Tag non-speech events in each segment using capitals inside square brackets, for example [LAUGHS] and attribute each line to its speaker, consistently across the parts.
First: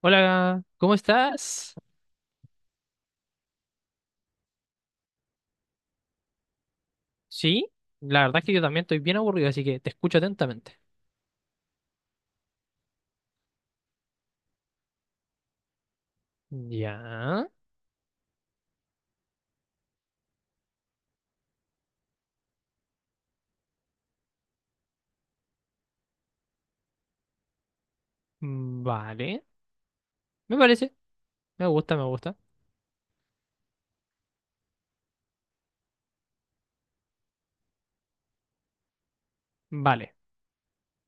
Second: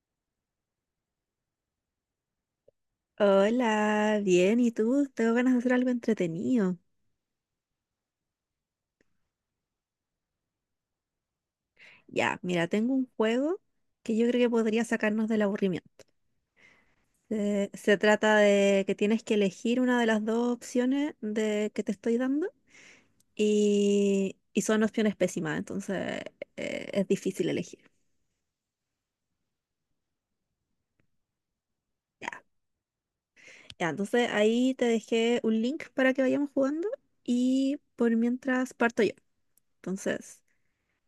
Speaker 1: Hola, ¿cómo estás?
Speaker 2: Hola, bien, ¿y tú? Tengo ganas de hacer algo entretenido.
Speaker 1: Sí, la verdad es que yo también estoy bien aburrido, así que te escucho atentamente.
Speaker 2: Ya, mira, tengo un juego que yo creo que podría sacarnos del aburrimiento.
Speaker 1: Ya,
Speaker 2: Se trata de que tienes que elegir una de las dos opciones que te estoy dando y son opciones pésimas, entonces es difícil elegir.
Speaker 1: mm, vale. Me parece, me gusta, me
Speaker 2: Ya.
Speaker 1: gusta.
Speaker 2: Ya, entonces ahí te dejé un link para que vayamos jugando y por mientras parto yo.
Speaker 1: Vale.
Speaker 2: Entonces,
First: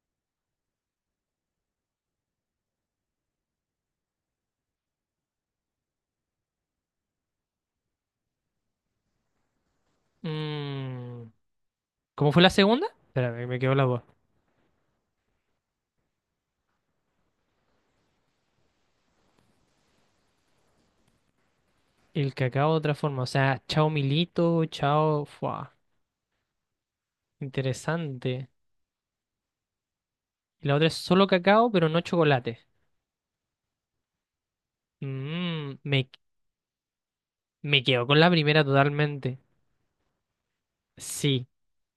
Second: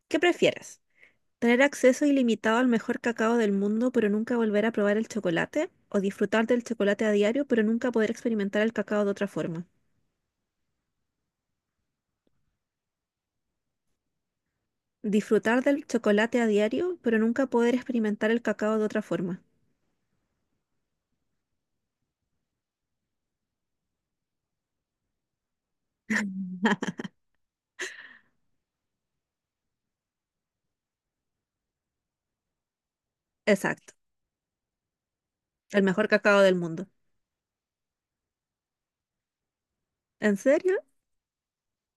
Speaker 2: ¿qué prefieres? ¿Tener acceso ilimitado al mejor cacao del mundo, pero nunca volver a probar el chocolate? ¿O disfrutar del chocolate a diario, pero nunca poder experimentar el cacao de otra forma?
Speaker 1: Mm, ¿Cómo fue la segunda? Espérame, me quedó la voz.
Speaker 2: Disfrutar del chocolate a diario, pero nunca poder experimentar el cacao de otra forma.
Speaker 1: El cacao de otra forma, o sea, chao Milito, chao. Fua, interesante. Y la otra es solo cacao, pero no chocolate.
Speaker 2: Exacto,
Speaker 1: Mm,
Speaker 2: el mejor
Speaker 1: me,
Speaker 2: cacao del mundo.
Speaker 1: me quedo con la primera totalmente.
Speaker 2: ¿En serio?
Speaker 1: Sí,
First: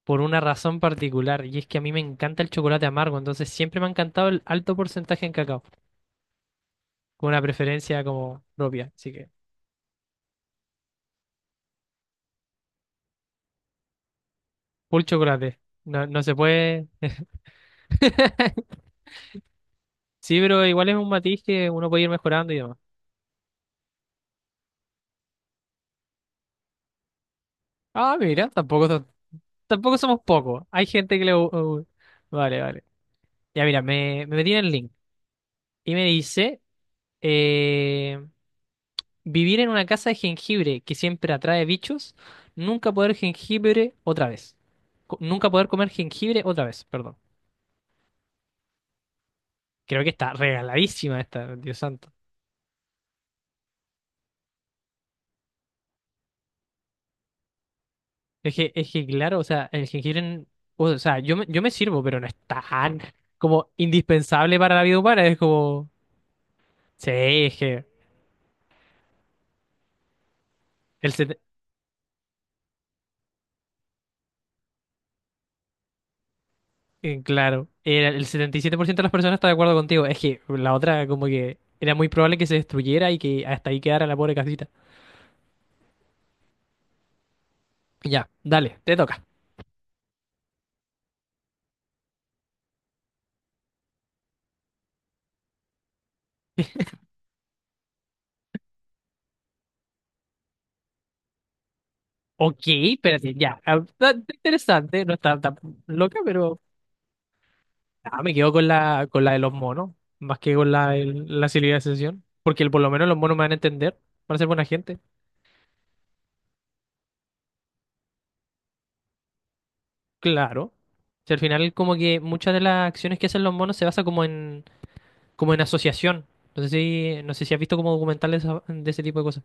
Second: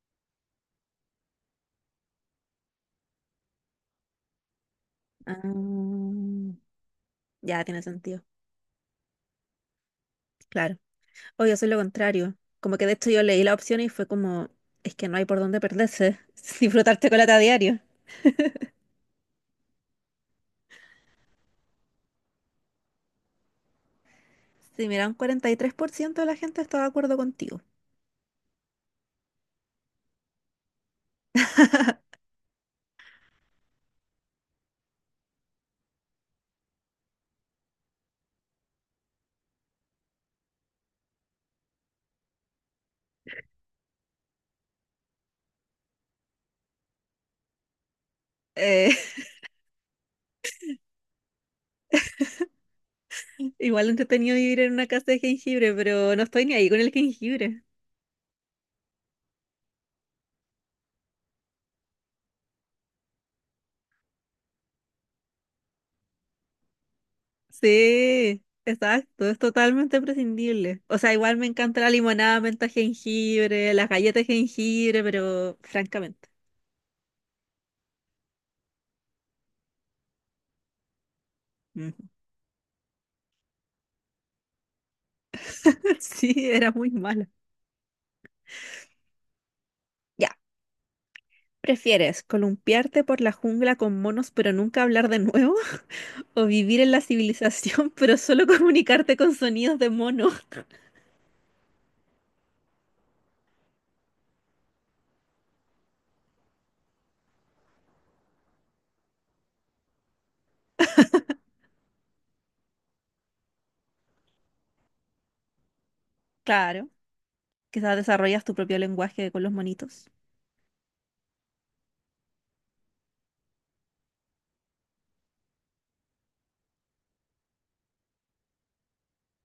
Speaker 1: por una razón particular, y es que a mí me encanta el chocolate amargo, entonces siempre me ha encantado el alto porcentaje en cacao,
Speaker 2: Ah,
Speaker 1: con una
Speaker 2: ya tiene
Speaker 1: preferencia
Speaker 2: sentido.
Speaker 1: como propia, así que
Speaker 2: Claro. O yo soy lo contrario. Como que de hecho yo leí la opción y fue como, es
Speaker 1: full
Speaker 2: que no hay por
Speaker 1: chocolate,
Speaker 2: dónde
Speaker 1: no,
Speaker 2: perderse.
Speaker 1: no se
Speaker 2: [LAUGHS]
Speaker 1: puede.
Speaker 2: Disfrutar chocolate a diario.
Speaker 1: [LAUGHS] Sí, pero igual es un matiz que uno puede ir mejorando y demás.
Speaker 2: Sí, mira, un 43% de la gente está de acuerdo contigo.
Speaker 1: Ah, mira, tampoco, tampoco somos pocos, hay gente que le, uh, vale, vale. Ya mira, me metí en el link y me dice, eh, vivir en una casa de jengibre que siempre atrae bichos. Nunca poder jengibre otra vez. Nunca poder comer jengibre otra vez, perdón.
Speaker 2: Eh,
Speaker 1: Creo que está regaladísima esta, Dios santo.
Speaker 2: Igual entretenido vivir en una casa de jengibre, pero no estoy ni ahí con el jengibre.
Speaker 1: Es que claro, o sea, el jengibre, o sea, yo me sirvo, pero no es tan como indispensable para la vida humana. Es como, sí, es que
Speaker 2: Sí, exacto, es totalmente prescindible. O
Speaker 1: el,
Speaker 2: sea, igual
Speaker 1: set-
Speaker 2: me encanta la limonada, menta, jengibre, las galletas de jengibre, pero francamente,
Speaker 1: claro, era el 77% de las personas está de acuerdo contigo. Es que la otra como que
Speaker 2: Mm.
Speaker 1: era muy probable que se destruyera y que hasta ahí quedara la pobre casita.
Speaker 2: [LAUGHS] Sí, era muy mala.
Speaker 1: Ya, dale, te toca.
Speaker 2: Ya, ¿prefieres columpiarte por la jungla con monos pero nunca hablar de nuevo? [LAUGHS] ¿O vivir en la civilización [LAUGHS] pero solo comunicarte con sonidos de mono? [LAUGHS]
Speaker 1: Ok, espérate, ya. Ah, está interesante, no está tan loca, pero ah, me quedo con la de los monos, más que de la civilización. Porque por lo menos los monos me van a entender, van a ser buena gente.
Speaker 2: Claro, quizás desarrollas tu propio lenguaje con los monitos.
Speaker 1: Claro. Si al final como que muchas de las acciones que hacen los monos se basa como en, como en asociación. No sé si has visto como documentales de ese tipo de cosas.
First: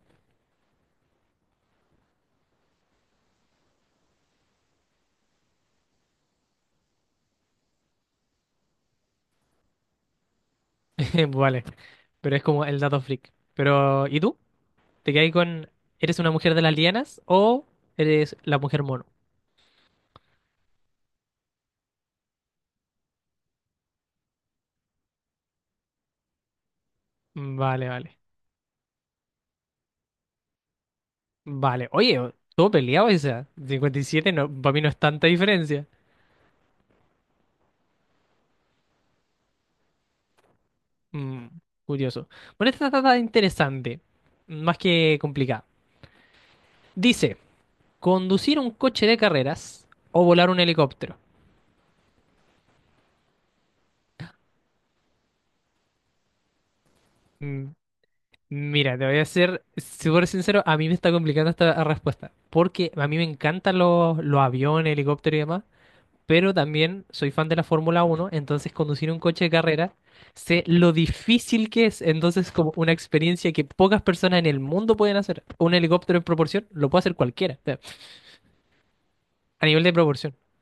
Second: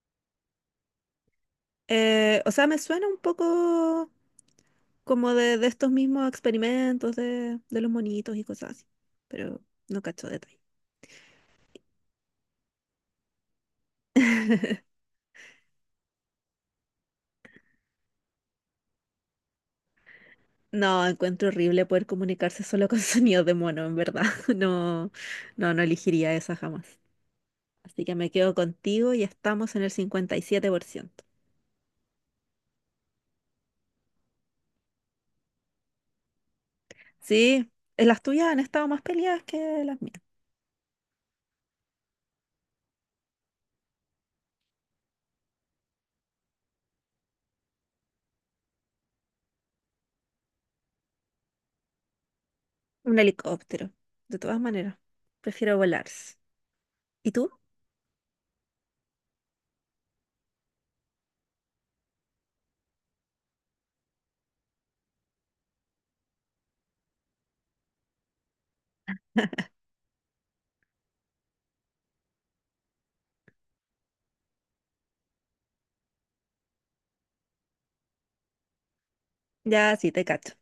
Speaker 2: O sea, me suena un poco como de estos mismos experimentos de los monitos y cosas así, pero no cacho detalle.
Speaker 1: [LAUGHS] Vale. Pero es como el dato freak. Pero, ¿y tú? ¿Te quedas eres una mujer de las lianas o eres la mujer mono?
Speaker 2: No, encuentro horrible poder comunicarse solo con [LAUGHS] sonidos de mono, en verdad. [LAUGHS] No, no, no elegiría esa jamás.
Speaker 1: Vale,
Speaker 2: Así que
Speaker 1: vale.
Speaker 2: me quedo contigo y estamos en el 57%.
Speaker 1: Vale, oye, todo peleado esa. 57 no, para mí no es tanta diferencia.
Speaker 2: Sí, las tuyas han estado más peleadas que las mías.
Speaker 1: Mm, Curioso. Bueno, esta está tan interesante, más que complicada. Dice, conducir un coche de carreras o volar un helicóptero.
Speaker 2: Un helicóptero, de todas maneras. Prefiero volar. ¿Y tú?
Speaker 1: Mm, Mira, te voy a ser súper sincero, a mí me está complicando esta respuesta, porque a mí me encantan los aviones, helicópteros y demás, pero también soy fan de la Fórmula Uno, entonces conducir un coche de carrera, sé lo difícil que es, entonces como una experiencia que pocas personas en el mundo pueden hacer. Un helicóptero en proporción lo puede hacer cualquiera, o sea, a nivel de
Speaker 2: Ya, sí, te
Speaker 1: proporción.
Speaker 2: cacho.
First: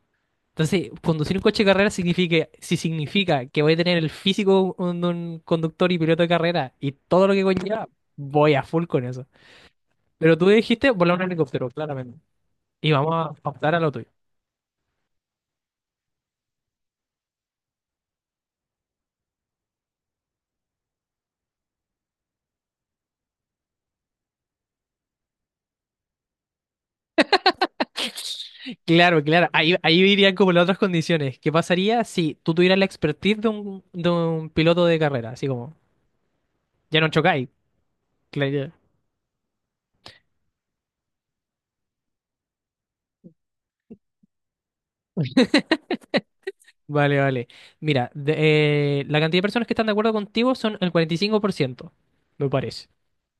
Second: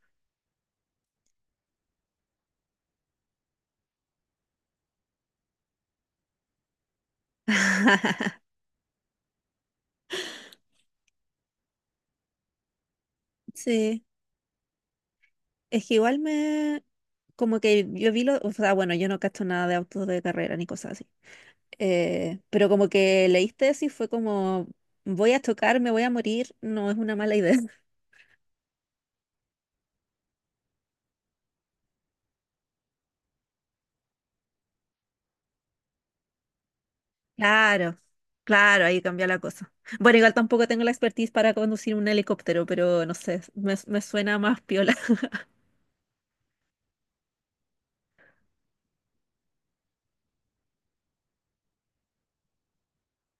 Speaker 1: Entonces, conducir un coche de carrera significa, si significa que voy a tener el físico de un conductor y piloto de carrera y todo lo que conlleva, voy a full con eso. Pero tú dijiste volar un helicóptero, claramente. Y vamos a optar a lo
Speaker 2: Sí.
Speaker 1: tuyo.
Speaker 2: Es que igual me... Como que yo vi lo... O sea, bueno, yo no cacho nada de autos de carrera ni cosas así. Pero como que leíste eso y fue como... Voy a chocar, me voy a morir. No es una mala idea. [LAUGHS]
Speaker 1: Claro, claro. Ahí irían como las otras condiciones. ¿Qué pasaría si tú tuvieras la expertise de de un piloto de carrera? Así como, ya no chocáis.
Speaker 2: Claro,
Speaker 1: Claro, ya.
Speaker 2: claro, ahí cambia la cosa. Bueno, igual tampoco tengo la expertise para conducir un helicóptero, pero no sé, me suena más piola.
Speaker 1: Vale, vale. Mira, la cantidad de personas que están de acuerdo contigo son el 45%, me parece.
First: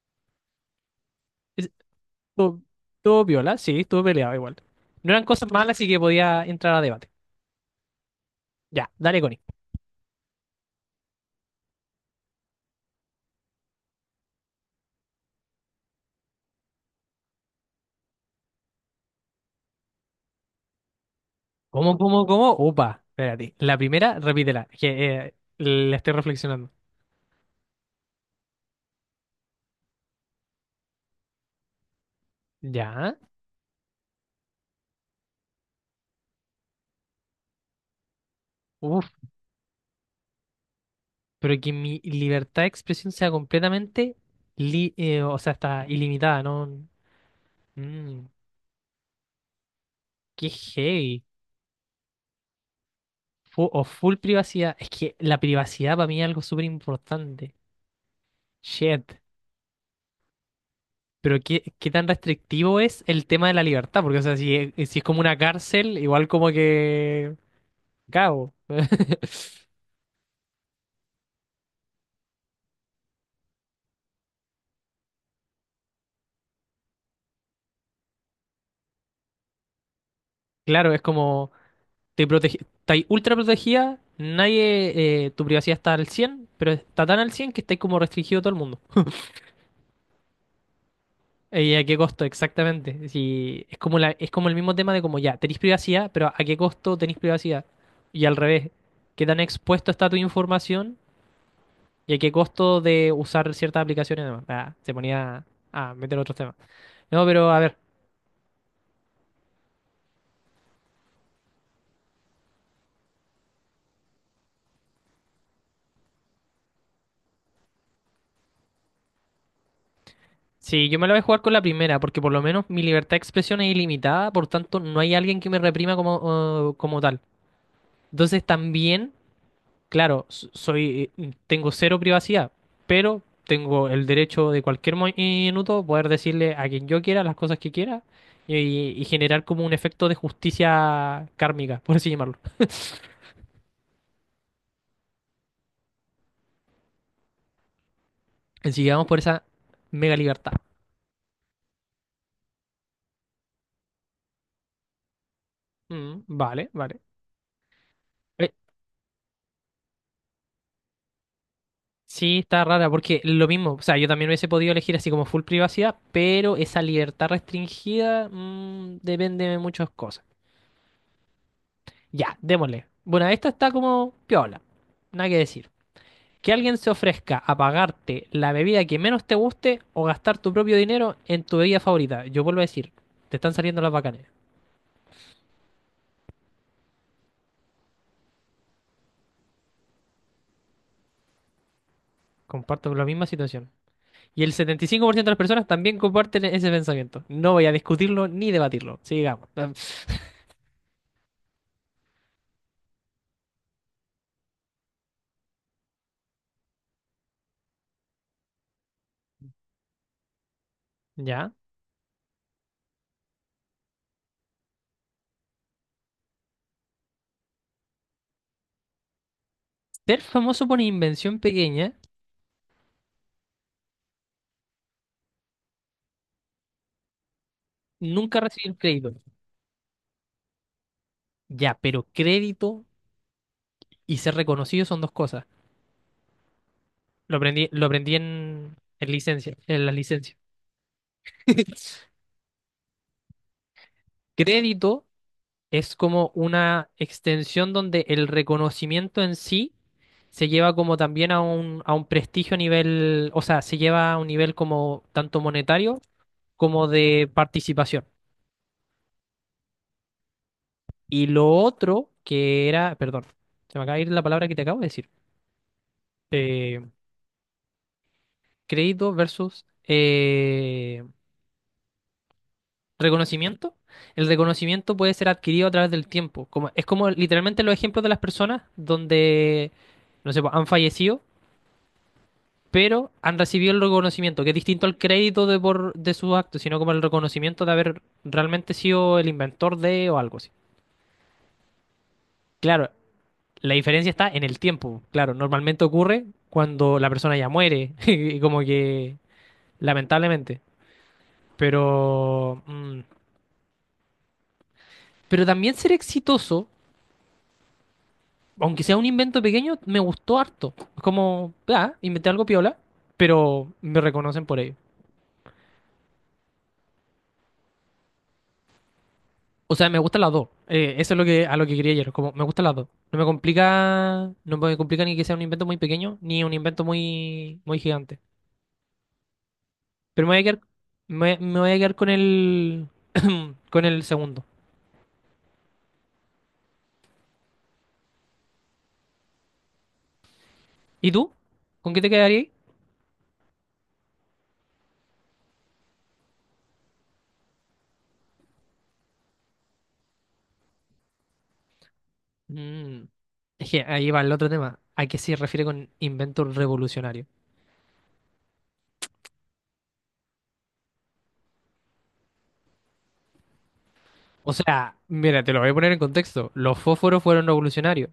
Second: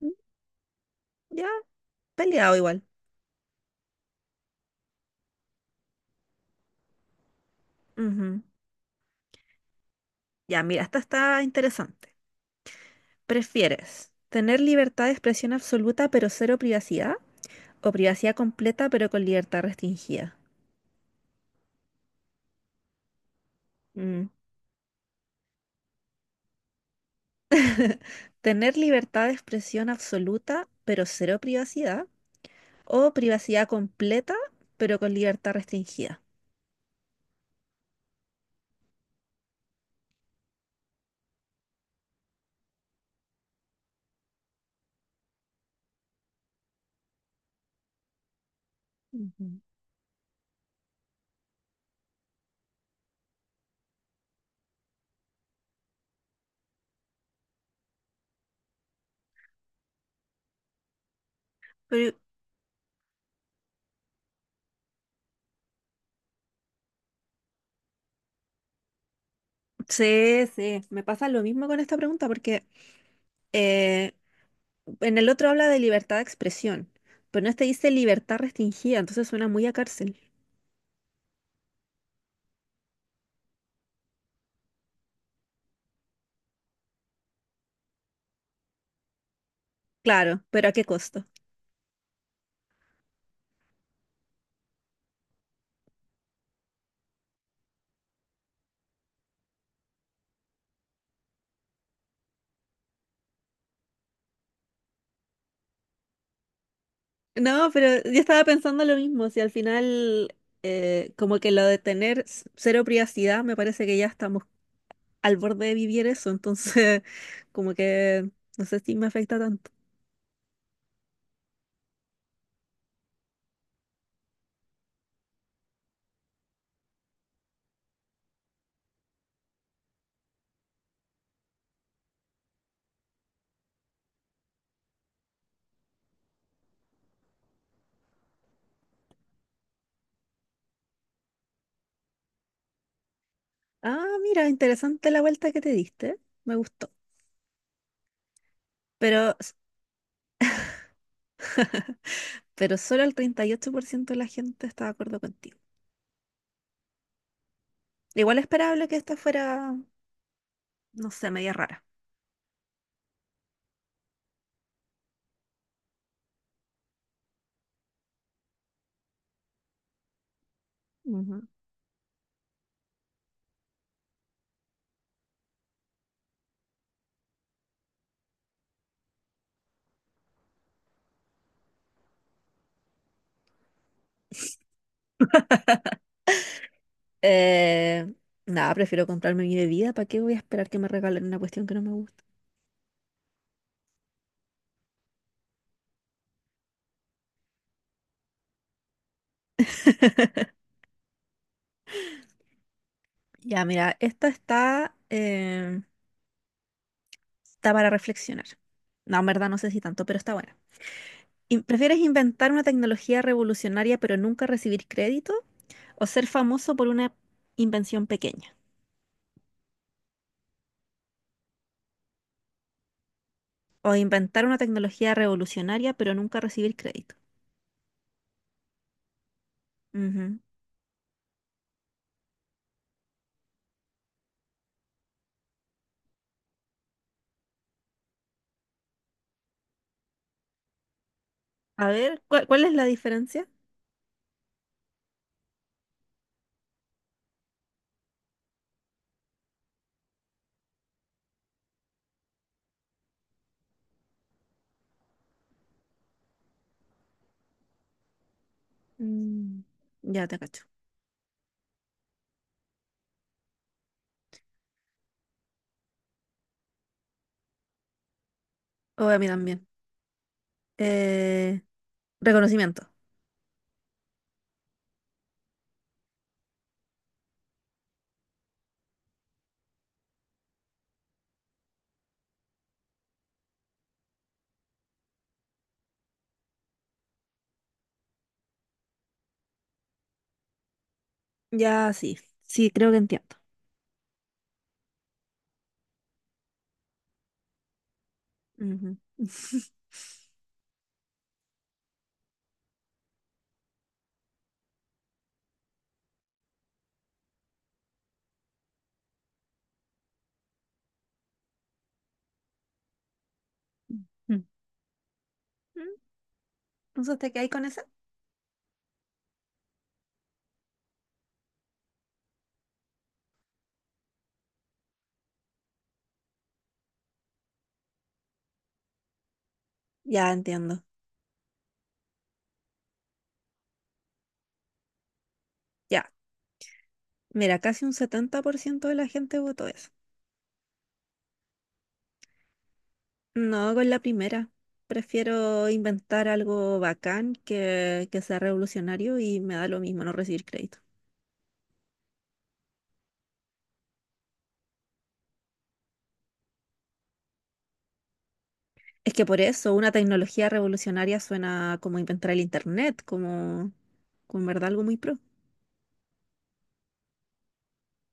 Speaker 2: [LAUGHS] Ya,
Speaker 1: Es-
Speaker 2: peleado
Speaker 1: Estuvo
Speaker 2: igual.
Speaker 1: estuvo piola, sí, estuvo peleado igual. No eran cosas malas, así que podía entrar a debate.
Speaker 2: Ujú.
Speaker 1: Ya, dale, Connie.
Speaker 2: Ya, mira, esta está interesante. ¿Prefieres tener libertad de expresión absoluta pero cero privacidad? O privacidad completa, pero con libertad restringida.
Speaker 1: ¿Cómo, cómo, cómo? Opa, espérate. La primera,
Speaker 2: Mm.
Speaker 1: repítela, que la estoy reflexionando.
Speaker 2: Tener libertad de expresión absoluta, pero cero privacidad. O
Speaker 1: Ya.
Speaker 2: privacidad completa, pero con libertad restringida.
Speaker 1: Pero que mi libertad de expresión sea completamente, o sea, está ilimitada, ¿no? Mm,
Speaker 2: Ujú.
Speaker 1: Qué heavy. O full privacidad. Es que la privacidad para mí es algo súper importante. Shit. Pero qué tan
Speaker 2: Pero-
Speaker 1: restrictivo es el tema de la libertad, porque, o sea, si es como una cárcel, igual como que. Cago. [LAUGHS]
Speaker 2: sí, sí, me pasa lo mismo con esta pregunta porque eh, en el otro habla de libertad de expresión, pero en este dice libertad restringida, entonces suena muy a cárcel.
Speaker 1: Claro, es como. Te protege, estáis ultra protegida, nadie, tu privacidad está al 100 pero está tan al 100 que estáis como restringido todo el mundo.
Speaker 2: Claro, pero ¿a qué costo?
Speaker 1: ¿Y a qué costo? Exactamente. Si es como la, es como el mismo tema de como ya, tenéis privacidad, pero ¿a qué costo tenéis privacidad? Y al revés, ¿qué tan expuesto está tu información? ¿Y a qué costo de usar ciertas aplicaciones? Además, ah, se ponía a meter otros temas. No, pero a
Speaker 2: No,
Speaker 1: ver,
Speaker 2: pero yo estaba pensando lo mismo, si al final como que lo de tener cero privacidad, me parece que ya estamos al borde de vivir eso, entonces [LAUGHS] como que no sé si me afecta tanto.
Speaker 1: si yo me la voy a jugar con la primera, porque por lo menos mi libertad de expresión es ilimitada, por tanto no hay alguien que me reprima como, como tal. Entonces también claro, soy, tengo cero privacidad, pero tengo el derecho de cualquier minuto poder decirle a quien yo quiera las cosas que quiera y, y generar como un efecto de justicia kármica, por así llamarlo.
Speaker 2: Ah, mira, interesante la vuelta que te diste, me gustó,
Speaker 1: Así que vamos por
Speaker 2: pero,
Speaker 1: esa
Speaker 2: s-
Speaker 1: mega libertad.
Speaker 2: pero solo el 38% de la gente está de acuerdo contigo.
Speaker 1: Mm, vale, vale.
Speaker 2: Igual
Speaker 1: Eh,
Speaker 2: esperable que esta fuera, no sé, media rara.
Speaker 1: sí, está rara porque lo mismo, o sea, yo también hubiese podido elegir así como full privacidad, pero esa libertad restringida depende de muchas cosas.
Speaker 2: Ujú.
Speaker 1: Ya, démosle. Bueno, esta está como piola, nada que decir. Que alguien se ofrezca a pagarte la bebida que menos te guste o gastar tu propio dinero en tu bebida favorita. Yo vuelvo a decir, te están saliendo las bacanes.
Speaker 2: Eh, nada, prefiero comprarme mi bebida, ¿para qué voy a esperar que me regalen una cuestión que no me gusta?
Speaker 1: Comparto la misma situación. Y el 75% de las personas también comparten ese pensamiento. No voy a discutirlo ni debatirlo. Sigamos.
Speaker 2: Ya, mira, esta está, está para reflexionar. No, en verdad no sé si tanto, pero está buena.
Speaker 1: Ya.
Speaker 2: ¿Prefieres inventar una tecnología revolucionaria pero nunca recibir crédito? ¿O ser famoso por una invención pequeña?
Speaker 1: Ser famoso por invención pequeña,
Speaker 2: ¿O inventar una tecnología revolucionaria pero nunca recibir crédito?
Speaker 1: nunca recibir crédito.
Speaker 2: Ujú.
Speaker 1: Ya, pero crédito y ser reconocido son dos cosas. Lo aprendí en licencia, en las licencias.
Speaker 2: A
Speaker 1: [LAUGHS]
Speaker 2: ver, ¿cuál es la diferencia?
Speaker 1: Crédito es como una extensión donde el reconocimiento en sí se lleva como también a un prestigio a nivel, o sea, se lleva a un nivel como tanto monetario como de participación.
Speaker 2: Mm, ya te cacho.
Speaker 1: Y lo otro que era, perdón, se me acaba de ir la palabra que te acabo de decir, eh,
Speaker 2: O
Speaker 1: crédito
Speaker 2: a mí
Speaker 1: versus
Speaker 2: también. Eh, reconocimiento.
Speaker 1: reconocimiento. El reconocimiento puede ser adquirido a través del tiempo. Como, es como literalmente los ejemplos de las personas donde, no sé, pues, han fallecido pero han recibido el reconocimiento, que es distinto al crédito de, por, de sus actos, sino como el reconocimiento de haber realmente sido el inventor de o algo así.
Speaker 2: Ya, sí. Sí,
Speaker 1: Claro,
Speaker 2: creo que entiendo.
Speaker 1: la diferencia está en el tiempo. Claro, normalmente ocurre cuando la persona ya muere, [LAUGHS] y como
Speaker 2: Ujú.
Speaker 1: que lamentablemente. Pero, mm, pero también ser exitoso, aunque sea un invento pequeño, me gustó harto. Es como, ah, inventé algo piola, pero me reconocen por ello.
Speaker 2: [LAUGHS] Mm. Entonces, ¿te ahí con esa?
Speaker 1: O sea, me gustan las dos. Eso es lo que, a lo que quería ayer. Como me gustan las dos. No me complica, no me complica ni que sea un invento muy pequeño, ni un invento muy, muy gigante. Pero
Speaker 2: Ya
Speaker 1: me voy a quedar,
Speaker 2: entiendo.
Speaker 1: me voy a quedar con el, [COUGHS] [CLEARS THROAT] con el segundo.
Speaker 2: Ya. Mira, casi un 70% de la gente votó eso.
Speaker 1: ¿Y tú? ¿Con qué te quedarías?
Speaker 2: No con la primera. Prefiero inventar algo bacán que sea revolucionario y me da lo mismo no recibir crédito.
Speaker 1: Mm, es que ahí va el otro tema. ¿A qué se refiere con invento revolucionario?
Speaker 2: Es que por eso una tecnología revolucionaria suena como inventar el internet, como, como en
Speaker 1: O
Speaker 2: verdad algo
Speaker 1: sea,
Speaker 2: muy pro.
Speaker 1: mira, te lo voy a poner en contexto. Los fósforos fueron revolucionarios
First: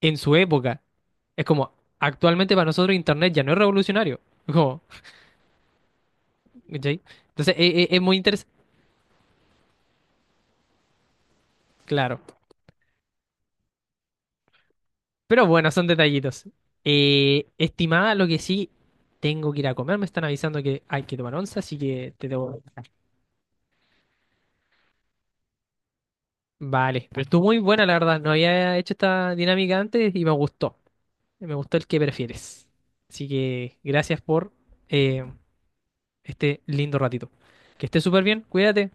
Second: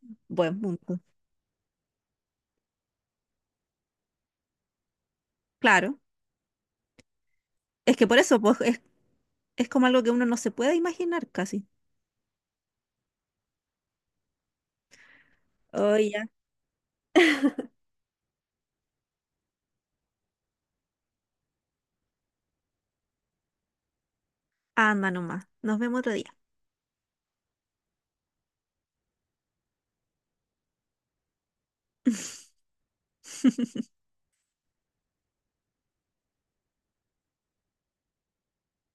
Speaker 1: en su
Speaker 2: Buen
Speaker 1: época.
Speaker 2: punto.
Speaker 1: Es como, actualmente para nosotros Internet ya no es revolucionario. Es como,
Speaker 2: Claro.
Speaker 1: ¿cachai? Entonces,
Speaker 2: Es
Speaker 1: es
Speaker 2: que
Speaker 1: muy
Speaker 2: por eso
Speaker 1: interesante.
Speaker 2: pues, es como algo que uno no se puede imaginar casi.
Speaker 1: Claro. Pero bueno, son
Speaker 2: Oye,
Speaker 1: detallitos. Estimada, lo que sí, tengo que ir a comer. Me están avisando que hay que tomar once, así que te debo.
Speaker 2: anda nomás. Nos vemos otro día.
Speaker 1: Vale. Pero estuvo muy buena, la verdad. No había hecho esta dinámica antes y me gustó. Me gustó el que prefieres.
Speaker 2: [LAUGHS]
Speaker 1: Así que gracias por eh, este lindo ratito. Que estés súper bien. Cuídate.